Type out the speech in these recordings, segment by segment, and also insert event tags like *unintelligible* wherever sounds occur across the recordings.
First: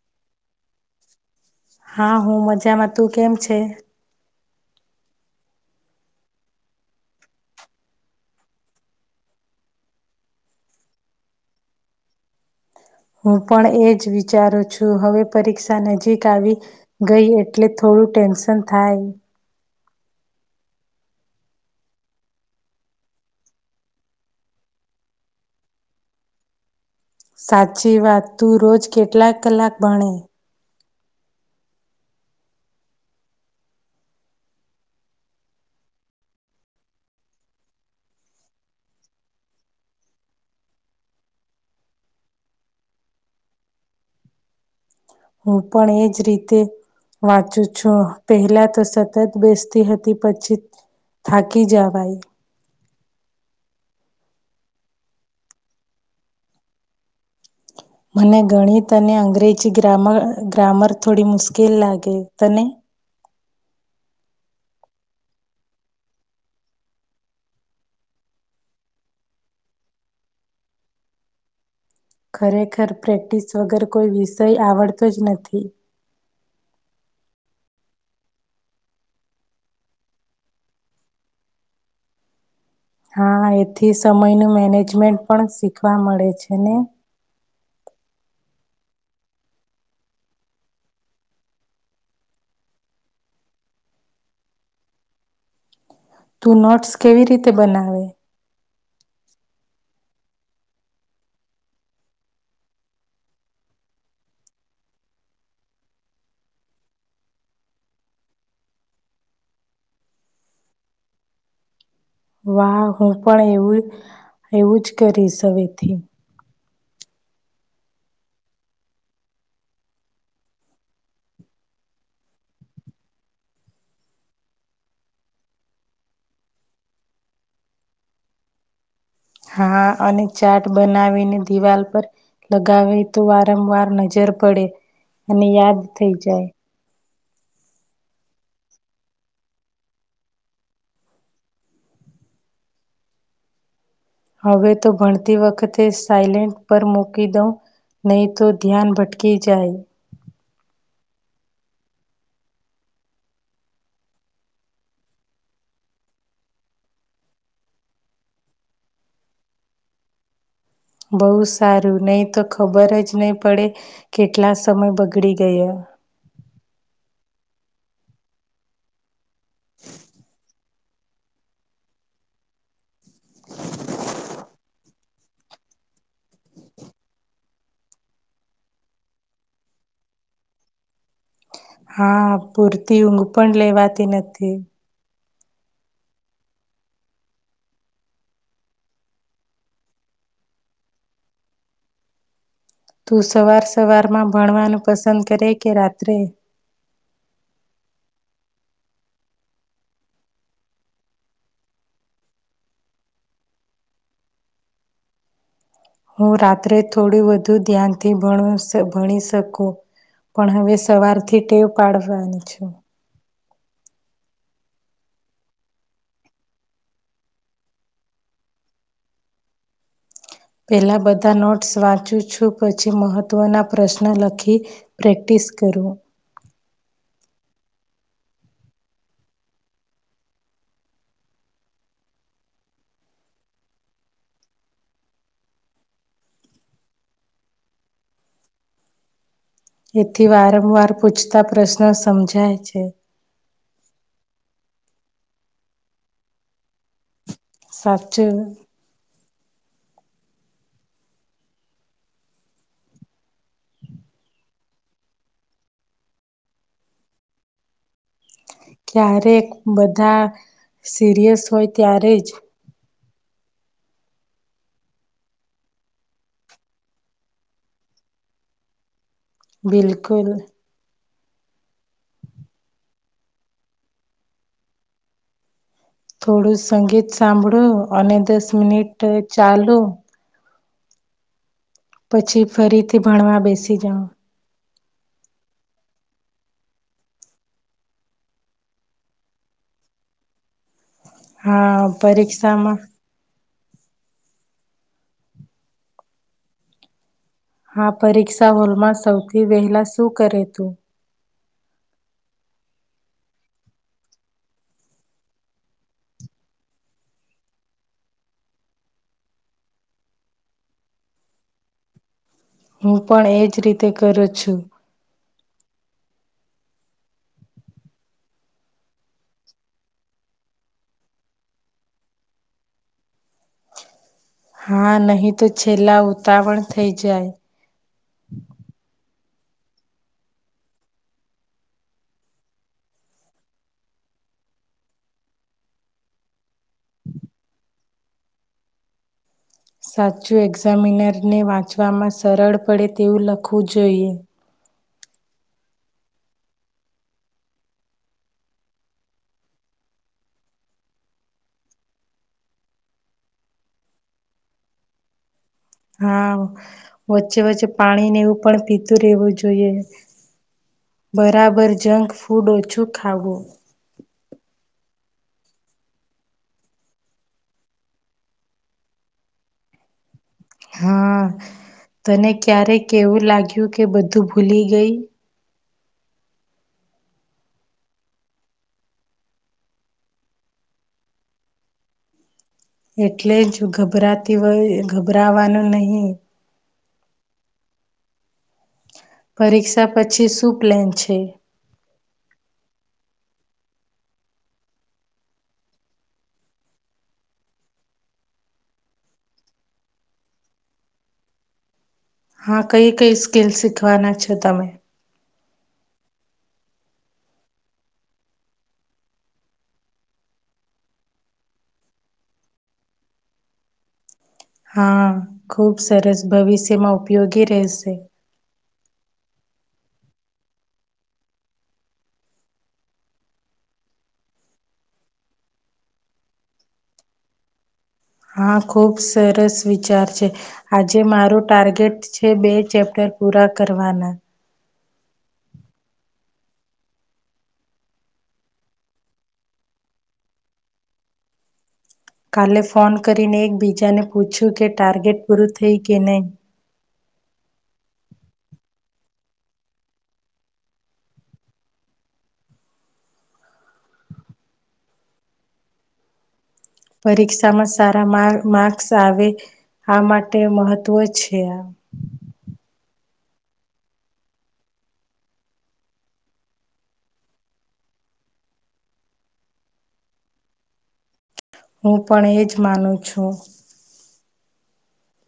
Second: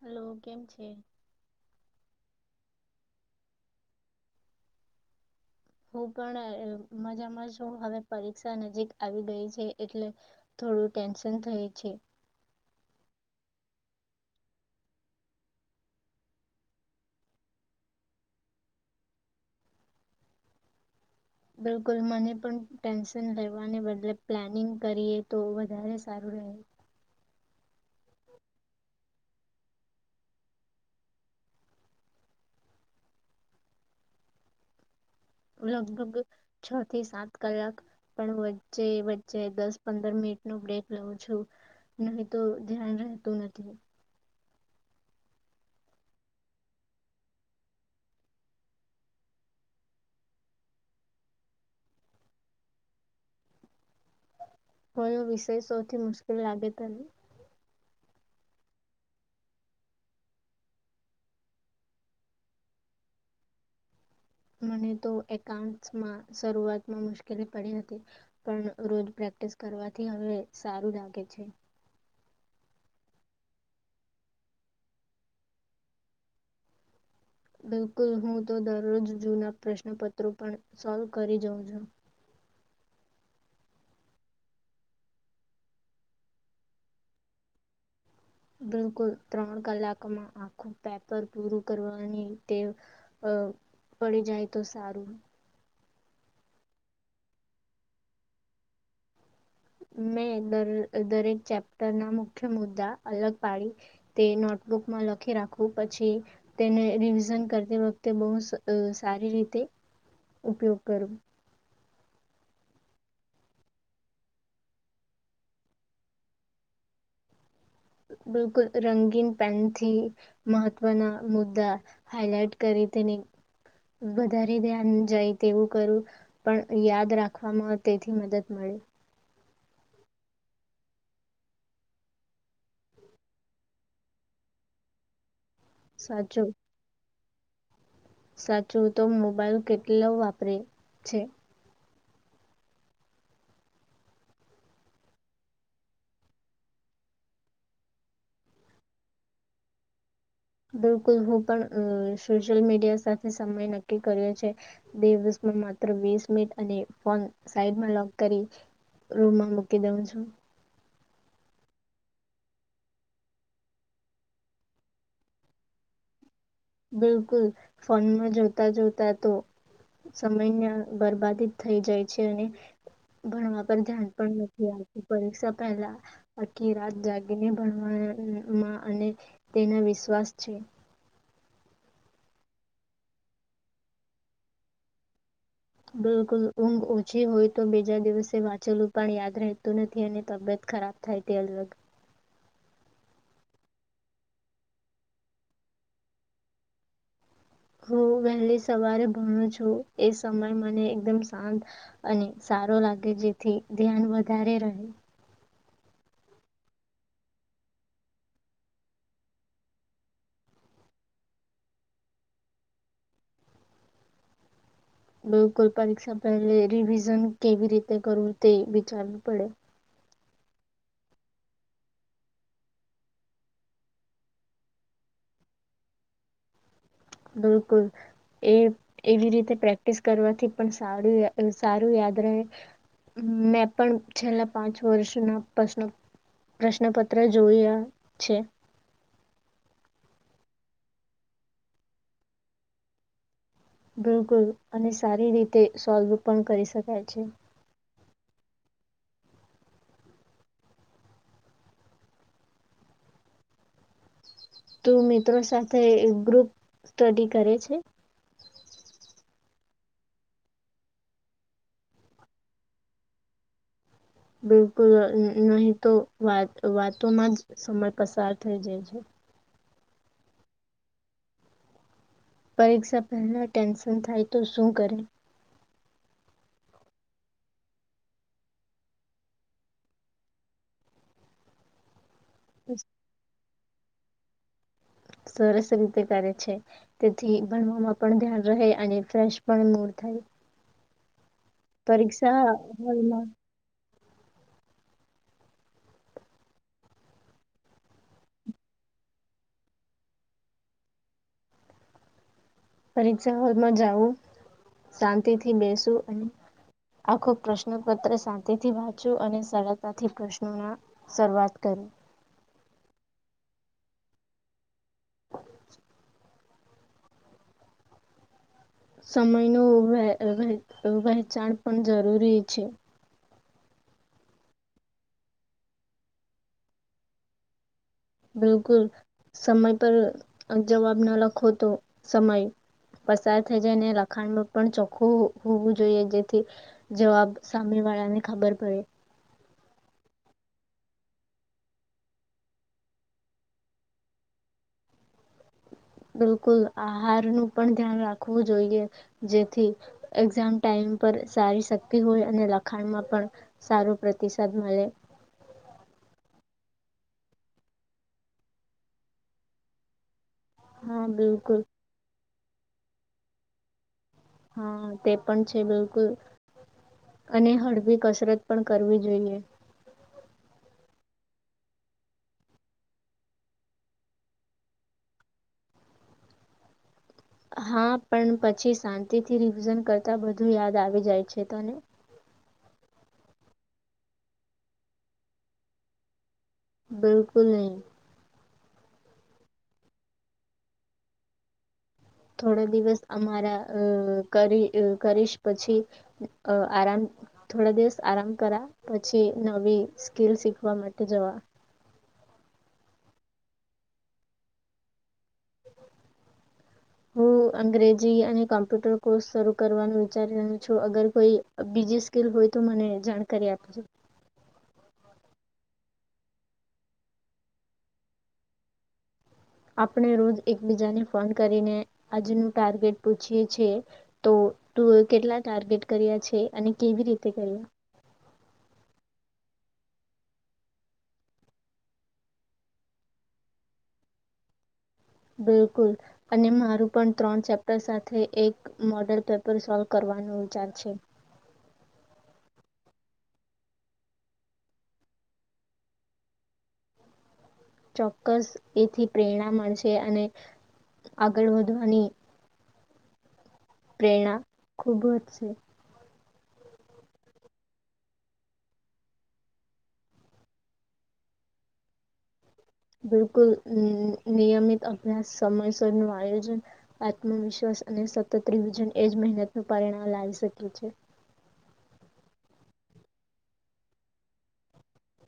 Hello કેમ છે. હા હું મજામાં તું કેમ છે. હું પણ મજામાં છું હવે પરીક્ષા નજીક આવી રહી છે એટલે થોડું ટેન્શન થાય છે. હું પણ એ જ વિચારું છું હવે પરીક્ષા નજીક આવી ગઈ એટલે થોડું ટેન્શન થાય બિલકુલ મને પણ ટેન્શન લેવાને બદલે પ્લાનિંગ કરીએ તો વધારે સારું રહે સાચી વાત તું રોજ કેટલાક કલાક ભણે લગભગ છ થી સાત કલાક પણ વચ્ચે વચ્ચે દસ પંદર મિનિટ નું બ્રેક લઉું છું નહી તો ધ્યાન રહેતું નથી હું પણ એજ રીતે વાંચું છું પહેલા તો સતત બેસતી હતી પછી થાકી જવાઈ. કયો વિષય સૌથી મુશ્કેલ લાગે ત. મને ગણિત અને અંગ્રેજી ગ્રામર ગ્રામર થોડી મુશ્કેલ લાગે તને મને તો એકાઉન્ટ્સમાં શરૂઆતમાં મુશ્કેલી પડી હતી પણ રોજ પ્રેક્ટિસ કરવાથી હવે સારું લાગે છે. ખરેખર પ્રેક્ટિસ વગર કોઈ વિષય આવડતો જ નથી બિલકુલ હું તો દરરોજ જૂના પ્રશ્નપત્રો પણ સોલ કરી જાઉં છું હા એથી સમયનું મેનેજમેન્ટ પણ શીખવા મળે છે ને બિલકુલ ત્રણ કલાકમાં આખું પેપર પૂરું કરવાની ટેવ અ પડી જાય તો સારું તું નોટ્સ કેવી રીતે બનાવે મેં દર દરેક ચેપ્ટર ના મુખ્ય મુદ્દા અલગ પાડી તે નોટબુકમાં લખી રાખવું પછી તેને રિવિઝન કરતી વખતે બહુ સારી રીતે ઉપયોગ કરવો વાહ હું પણ એમજ એવું જ કરીશ હવેથી બિલકુલ રંગીન પેનથી મહત્વના મુદ્દા હાઈલાઈટ કરી તેને વધારે ધ્યાન જાય તેવું કરું પણ યાદ રાખવામાં તેથી મદદ મળે હા અને ચાર્ટ બનાવીને દિવાલ પર લગાવે તો વારંવાર નજર પડે અને યાદ થઈ જાય સાચું સાચું તો મોબાઈલ કેટલો વાપરે છે. હવે તો ભણતી વખતે સાયલેન્ટ પર મૂકી દઉં નહી તો ધ્યાન ભટકી જાય બિલકુલ હું પણ અ સોશિયલ મીડિયા સાથે સમય નક્કી કર્યો છે. દિવસમાં માત્ર વીસ મિનિટ અને ફોન સાઈડ લોક કરી રૂમ માં મૂકી દઉં છું બહુ સારું નહીં તો ખબરજ નહી પડે કેટલા સમય બગડી ગયો બિલકુલ ફોનમાં જોતા જોતા તો સમયને બરબાદી થઈ જાય છે અને ભણવા પર ધ્યાન પણ નથી આવતું પરીક્ષા પહેલા આખી રાત જાગીને ભણવામાં અને તેના વિશ્વાસ છે. હા પૂરતી ઊંઘ પણ લેવાતી નથી બિલકુલ ઊંઘ ઓછી હોય તો બીજા દિવસે વાંચેલું પણ યાદ રહેતું નથી અને તબિયત ખરાબ થાય તે અલગ. તું સવાર સવારમાં ભણવાનું પસંદ કરે કે રાત્રે. હું વહેલી સવારે ભણું છું એ સમય મને એકદમ શાંત. અને સારો લાગે જેથી ધ્યાન વધારે રહે. હું રાત્રે થોડું વધુ ધ્યાનથી ભણુશુ ભણી શકું. પણ હવે સવારથી ટેવ પાડવાની છે. બિલકુલ પરીક્ષા પહેલે રિવિઝન કેવી રીતે કરવું તે વિચારવું પડે. પહેલાં બધા નોટ્સ વાંચું છું પછી મહત્ત્વના પ્રશ્ન લખી. પ્રેક્ટિસ કરું. બિલકુલ. એ એવી રીતે પ્રેક્ટિસ કરવાથી પણ સારું સારું યાદ રહે મેં પણ છેલ્લા પાંચ વર્ષ ના પ્રશ્નો પ્રશ્નપત્ર જોયા છે એથી વારંવાર પૂછતા પ્રશ્નો સમજાય છે બિલકુલ અને સારી રીતે સોલ્વ પણ કરી શકાય છે સાચે તું મિત્રો સાથે ગ્રુપ સ્ટડી કરે છે ક્યારેક બધા સિરિયસ હોય ત્યારે જ બિલકુલ નહી તો વાત વાતોમાં જ સમય પસાર થઈ જાય છે બિલકુલ પરીક્ષા પહેલા ટેન્શન થાય તો શું કરુ થોડું સંગીત સાંભળું અને દસ મિનિટ ચાલુ પછી ફરીથી ભણવા બેસી જઉં સરસ રીતે કરે છે તેથી ભણવામાં પણ ધ્યાન રહે અને ફ્રેશ પણ મૂડ થાય હા પરીક્ષામાં એમાં હા પરીક્ષા હોલમાં સૌથી વહેલા શું કરે તું પરીક્ષા હોલમાં જવું શાંતિ થી બેસુ અને આખો પ્રશ્નપત્ર શાંતિથી વાંચો અને સરળતાથી પ્રશ્નોના શરૂઆત કરી હું પણ એજ રીતે કરું છું *inaudible* સમય ન *unintelligible* વહેચાણ પણ જરૂરી છે હા નહીં તો છેલ્લા ઉતાવળ થઈ જાય બિલકુલ સમય પર જવાબ ના લખો તો સમય પસાર થઈ જાય અનેને લખાણમાં પણ ચોખ્ખું હોવું જોઈએ જેથી જવાબ સામે વાળાને ખબર પડે સાચું એક્ઝામિનરને વાંચવામાં સરળ પડે તેવું લખવું જોઈએ બિલકુલ આહાર નું પણ ધ્યાન રાખવું જોઈએ જેથી એક્ઝામ ટાઈમ પર સારી શક્તિ હોય અને લખાણ માં પણ સારું પ્રતિસાદ મળે હા વચ્ચે વચ્ચે પાણીને એવું પણ પીતું રહેેવું જોઈએ હા બિલકુલ બરાબર જંક ફૂડ ઓછું ખાવું હા તે પણ છે બિલકુલ અને હળવી કસરત પણ કરવી જોઈએ હા તને ક્યારેક એવું લાગ્યું કે બધું ભૂલી ગઈ હા પણ પછી શાંતિથી રિવિઝન કરતા બધું યાદ આવી જાય છે તને એટલે જ ગભરાતી હોય ગભરાવાનું નહિ બિલકુલ નહીં પરીક્ષા પછી શું પ્લાન છે થોડો દિવસ અમારા અ કરી કરીશ પછી આરામ થોડા દિવસ આરામ કરા પછી નવી સ્કીલ શીખવા માટે જવા હા કઈ કઈ સ્કીલ શીખવાના છો તમે હું અંગ્રેજી અને કોમ્પ્યુટર કોર્સ શરૂ કરવાનું વિચારી રહી છું અગર કોઈ બીજી સ્કીલ હોય તો મને જાણકારી આપજો હા ખૂબ સરસ ભવિષ્યમાં ઉપયોગી રહેશે આપણે રોજ એકબીજાને ફોન કરીને આજનું ટાર્ગેટ પૂછીએ છીએ તો તુંએ કેટલા ટાર્ગેટ કર્યા છે અને કેવી રીતે કર્યા હા ખૂબ સરસ વિચાર છે આજે મારું ટાર્ગેટ છે, બે ચેપ્ટર પૂરા કરવાના. બિલકુલ. અને મારું પણ ત્રણ ચેપ્ટર સાથે એક મોડલ પેપર સોલ્વ કરવાનો વિચાર છે. કાલે ફોન કરીને, એકબીજાને પૂછ્યું કે, ટાર્ગેટ પૂરું થઈ કે, નહીં. ચોક્કસ એથી પ્રેરણા મળશે, અને આગળ વધવાની પ્રેરણા ખુબ વધશે. પરીક્ષામાં સારા માર્ક્સ આવે, આ માટે મહત્વ છે. બિલકુલ હમ્મ, નિયમિત અભ્યાસ, સમયસર નું આયોજન આત્મવિશ્વાસ અને સતત રિવઝન એજ મહેનત નુ પરિણામ લાવી શકીયે છે. હું પણ એજ માનું છું.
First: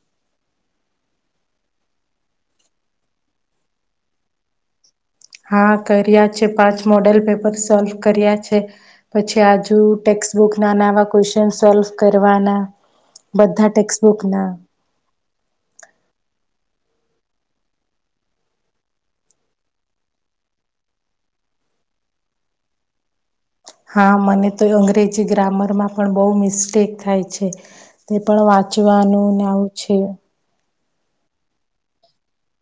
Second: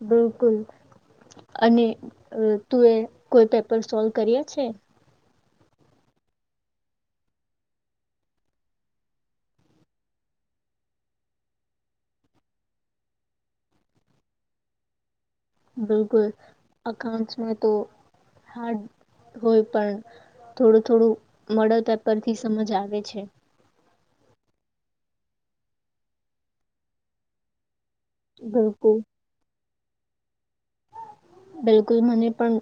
બિલકુલ. અને તુ એ કોઈ પેપર સોલ્વ કર્યા છે? હા કર્યા છે, પાંચ મોડેલ પેપર સોલ્વ કર્યા છે. પછી આજુ ટેક્સબુક ના નાવા ક્વેશ્ચન સોલ્વ કરવાના. બધા ટેક્સ્ટબુક ના બિલકુલ, અકાઉંન્ટસ મા તો હાડ હોય પણ, થોડું થોડું મળે તે પરથી સમજ આવે છે. હા મને તો અંગ્રેજી ગ્રામરમાં પણ બહુ મિસ્ટેક થાય છે. તે પણ બિલકુલ વાંચવાનું ને આવું છે. બિલકુલ મને પણ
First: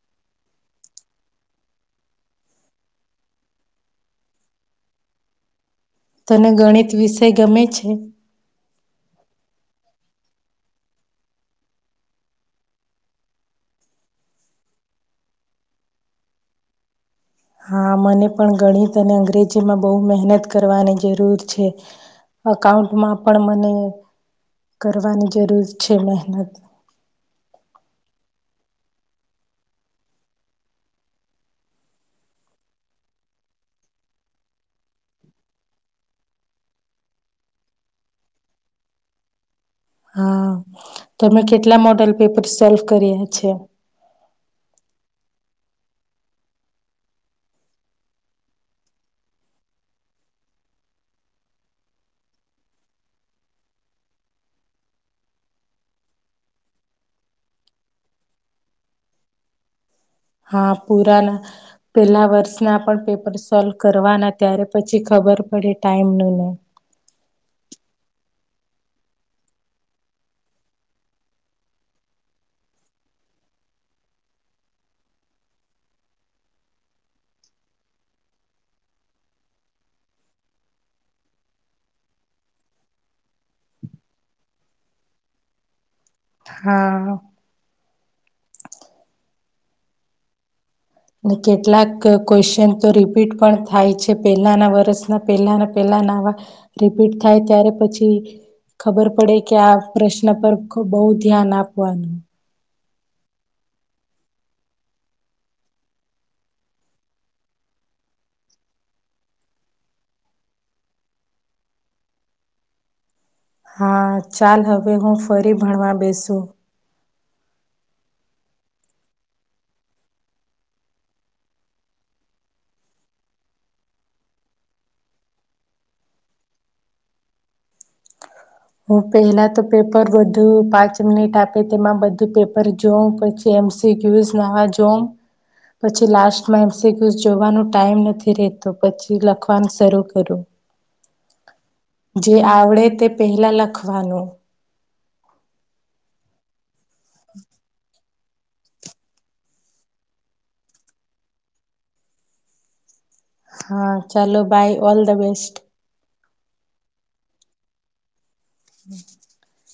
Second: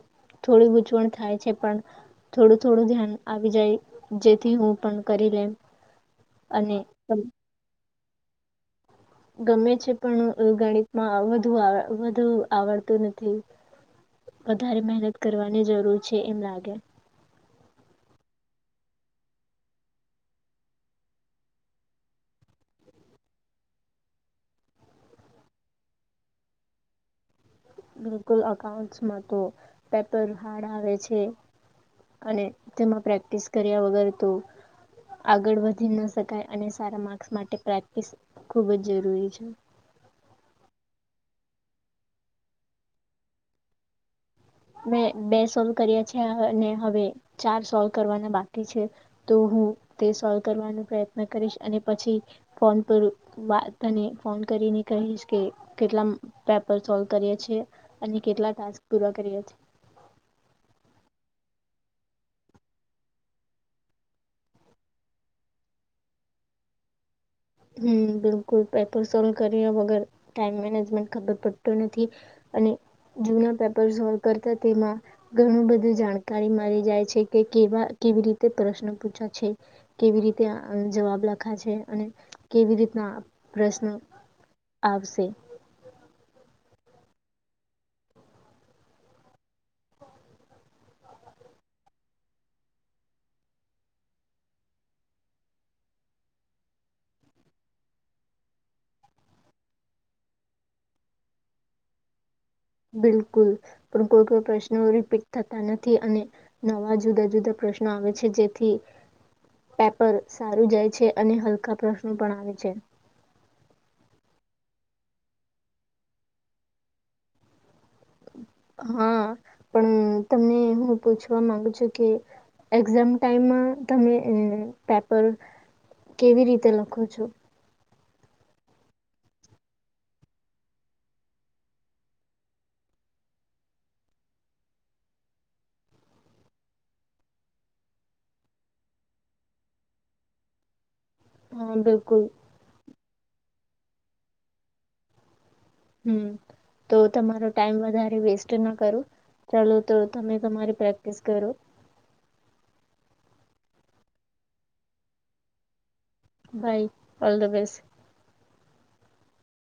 થોડી ગૂંચવણ થાય છે પણ થોડું થોડું ધ્યાન આવી જાય, જેથી હું પણ કરી લેમ. તને અને ગણિત વિષય ગમે છે? ગમે છે પણ ગણિતમાં વધુ વધુ આવડતું નથી. વધારે મહેનત કરવાની જરૂર છે એમ લાગે. હા મને પણ ગણિત અને અંગ્રેજીમાં બહુ મહેનત કરવાની જરૂર છે. અકાઉન્ટમાં પણ મને કરવાની જરૂર છે મહેનત. બિલકુલ અકાઉન્ટસમાં તો પેપર હાર્ડ આવે છે. અને તેમાં પ્રેક્ટિસ કર્યા વગર તો આગળ વધી ન શકાય અને સારા માર્ક્સ માટે પ્રેક્ટિસ ખુબ જ જરૂરી છે. હા, તમે કેટલા મોડલ પેપર સોલ્વ કર્યા છે? મેં બે સોલ્વ કર્યા છે અને હવે ચાર સોલ્વ કરવાના બાકી છે. તો હું તે સોલ્વ કરવાનો પ્રયત્ન કરીશ અને પછી ફોન પર વાત અને ફોન કરીને કહીશ કે કેટલા પેપર સોલ્વ કરીએ છીએ, અને કેટલા ટાસ્ક પૂરા કરીએ છી હા પૂરાના. પેલા વર્ષના પણ પેપર સોલ્વ કરવાના ત્યારે પછી ખબર પડે ટાઈમ ની. હમ્મ, બિલકુલ પેપર સોલ્વ કર્યો વગર, ટાઈમ મેનેજમેન્ટ ખબર પડતું નથી. અને જૂના પેપર સોલ્વ કરતા તેમાં. ઘણું બધું જાણકારી મળી જાય છે કે કેવા કેવી રીતે પ્રશ્ન પૂછે છે. કેવી રીતે આન જવાબ લખા છે, અને કેવી રીતના પ્રશ્ન આવશે. હા. અને કેટલાક ક્વેશ્ચન તો રિપીટ પણ થાય છે પહેલાના વર્ષના પહેલાના પહેલા નાવા રિપીટ થાય ત્યારે પછી ખબર પડે કે આ પ્રશ્ન પર બહુ ધ્યાન આપવાનું. બિલકુલ, પણ કોઈ કોઈ પ્રશ્નો રિપીટ થતા નથી અને નવા જુદા જુદા પ્રશ્નો આવે છે, જેથી પેપર સારું જાય છે, અને હલકા પ્રશ્નો પણ આવે છે. હા ચાલ હવે હું ફરી ભણવા બેસુ. હા, પણ તમને હું પૂછવા માંગુ છું કે એક્ઝામ ટાઈમમાં તમે પેપર કેવી રીતે લખો છો હું પહેલા તો પેપર બધું પાંચ મિનિટ આપે તેમાં બધું પેપર જોઉં પછી એમ સી ક્યવીઝ ને આવા જોમ પછી લાસ્ટમાં એમ સી કુઉજ જોવાનો ટાઈમ નથી રહેતો પછી લખવાનું શરૂ કરું હા બિલકુલ જે આવડે તે પહેલાં લખવાનું હમ્મ તો તમારો ટાઈમ વધારે વેસ્ટ ના કરુ ચાલો તો તમે તમારી પ્રેક્ટિસ કરો હા ચાલો bye all the best bye all the best *inaudible*